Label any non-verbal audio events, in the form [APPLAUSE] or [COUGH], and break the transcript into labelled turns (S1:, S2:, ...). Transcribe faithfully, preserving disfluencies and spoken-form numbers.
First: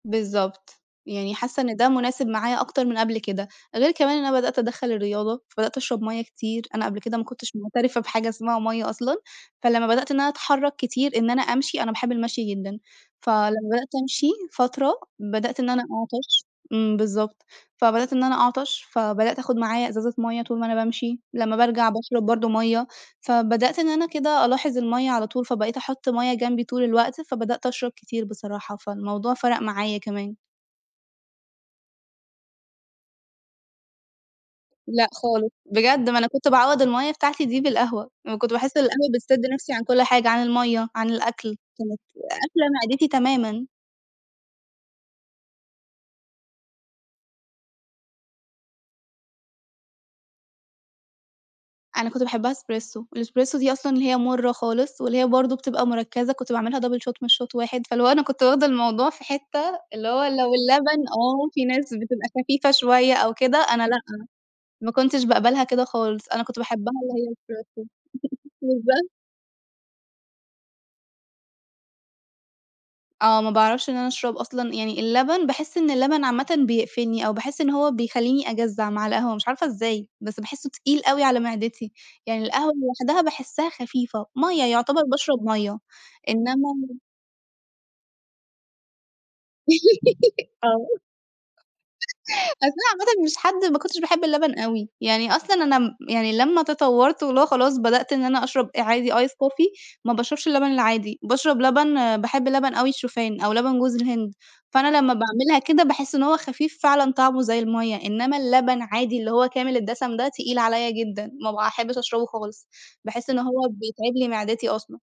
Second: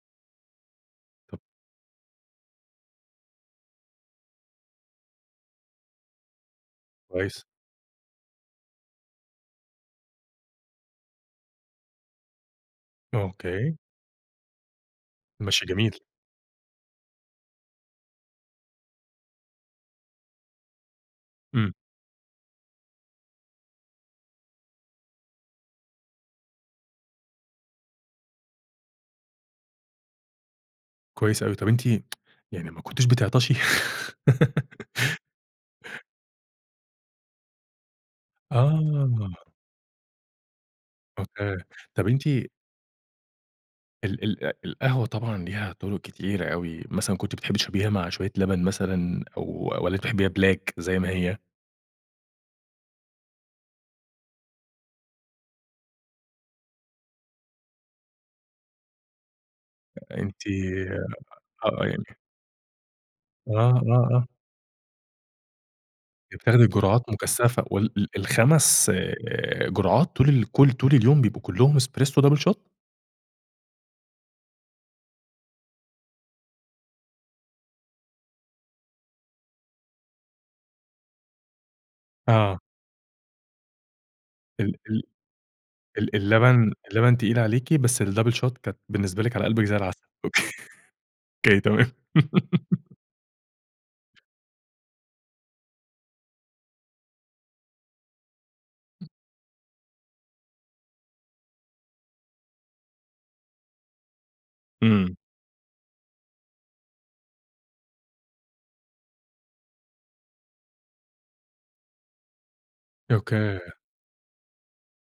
S1: بالضبط. يعني
S2: طاب
S1: حاسّة إن ده مناسب معايا أكتر من قبل كده، غير كمان إن أنا بدأت أدخل الرياضة فبدأت أشرب مَيّة كتير، أنا قبل كده ما
S2: كويس.
S1: كنتش معترفة بحاجة اسمها مَيّة أصلًا، فلما بدأت إن أنا أتحرك كتير إن أنا أمشي أنا باحب المشي جدًا، فلما
S2: أوكي.
S1: بدأت أمشي فترة، بدأت
S2: المَشي
S1: إن أنا
S2: جميل.
S1: أعطش امم، بالضبط. فبدأت إن أنا أعطش، فبدأت أخد معايا ازازة مَيّة طول ما أنا بامشي لمّا
S2: امم.
S1: بارجع باشرب برضو مَيّة، فبدأت إن أنا كده ألاحظ المَيّة على طول، فبقيت أحط مَيّة جنبي طول الوقت، فبدأت أشرب كتير بصراحة، فالموضوع فرق معايا كمان.
S2: كويس أوي، طب أنتِ [TSK] يعني ما كنتيش بتعطشي؟
S1: لأ، خالص.
S2: [LAUGHS]
S1: بجد ما أنا كنت باعوَّض المَيّة بتاعتي دي بالقهوة، أنا كنت باحس القهوة بتسد
S2: آه.
S1: نفسي عن كل حاجة عن المَيّة عن الأكل،
S2: أوكي.
S1: كانت
S2: طيب أنتِ
S1: قافلة معدتي تمامًا.
S2: ال ال القهوة طبعًا ليها طرق كتيرة أوي، مثلًا كنتِ بتحبي تشربيها مع شويّة لبن مثلًا، أو والّا أنتِ بتحبيها black زي ما هي؟
S1: أنا كنت باحبها إسبريسو، الإسبريسو دي أصلًا هي مُرة خالص، واللي هي برضو بتبقى مركزة، كنت باعملها double shot مش shot واحد فاللي هو أنا كنت واخدة الموضوع في حتّة اللي هو
S2: أنتِ
S1: لو اللبن آه، في
S2: آه،
S1: ناس
S2: يعني
S1: بتبقى خفيفة شويّة أو
S2: آه،
S1: كده، أنا لأ،
S2: آه، آه.
S1: ما كنتش باقبلها كده خالص أنا كنت
S2: بتاخدي
S1: باحبها
S2: جرعات
S1: اللي هي
S2: مكثفة
S1: إسبريسو.
S2: وال ال
S1: [GIGGLES]
S2: الخَمس
S1: بالضبط.
S2: آآ، جرعات طول ال كل طول اليوم بيبقوا كلّهم إسبريسو double shot؟
S1: آه، ما باعرفش إن أنا أشرب أصلًا يعني اللبن باحس إن اللبن عامةً بيقفلني أو باحس إن هو بيخليني أجزع مع القهوة مش عارفة إزاي، بس باحسه تقيل أوي على معدتي، يعني
S2: آه.
S1: القهوة لوحدها باحسها خفيفة مَيّة
S2: ال
S1: يعتبر
S2: ال
S1: باشرب مَيّة
S2: ال
S1: إنّما
S2: اللبن
S1: ال
S2: اللبن تقيل عليكِ بس ال double shot كانت بالنسبة لكِ على قلبك زي العسل. أوكي،
S1: [GIGGLES] آه،
S2: أوكي تمام.
S1: أصل أنا
S2: [LAUGHS]
S1: عامةً مش حد ما كنتش باحب اللبن أوي، يعني أصلًا أنا م يعني لمّا تطورت واللي هو خلاص بدأت إن أنا أشرب آآ عادي ice coffee ما باشربش اللبن العادي، باشرب لبن باحب لبن أوي الشوفان أو لبن جوز الهند، فأنا لمّا
S2: امم.
S1: باعملها كده باحس إن هو خفيف فعلًا طعمه زي المَيّة، إنّما اللبن عادي اللي هو كامل الدسم ده تقيل عليَّ جدًا، ما باحبش أشربه خالص، باحس إن هو
S2: أوكي.
S1: بيتعب لي معدتي أصلًا.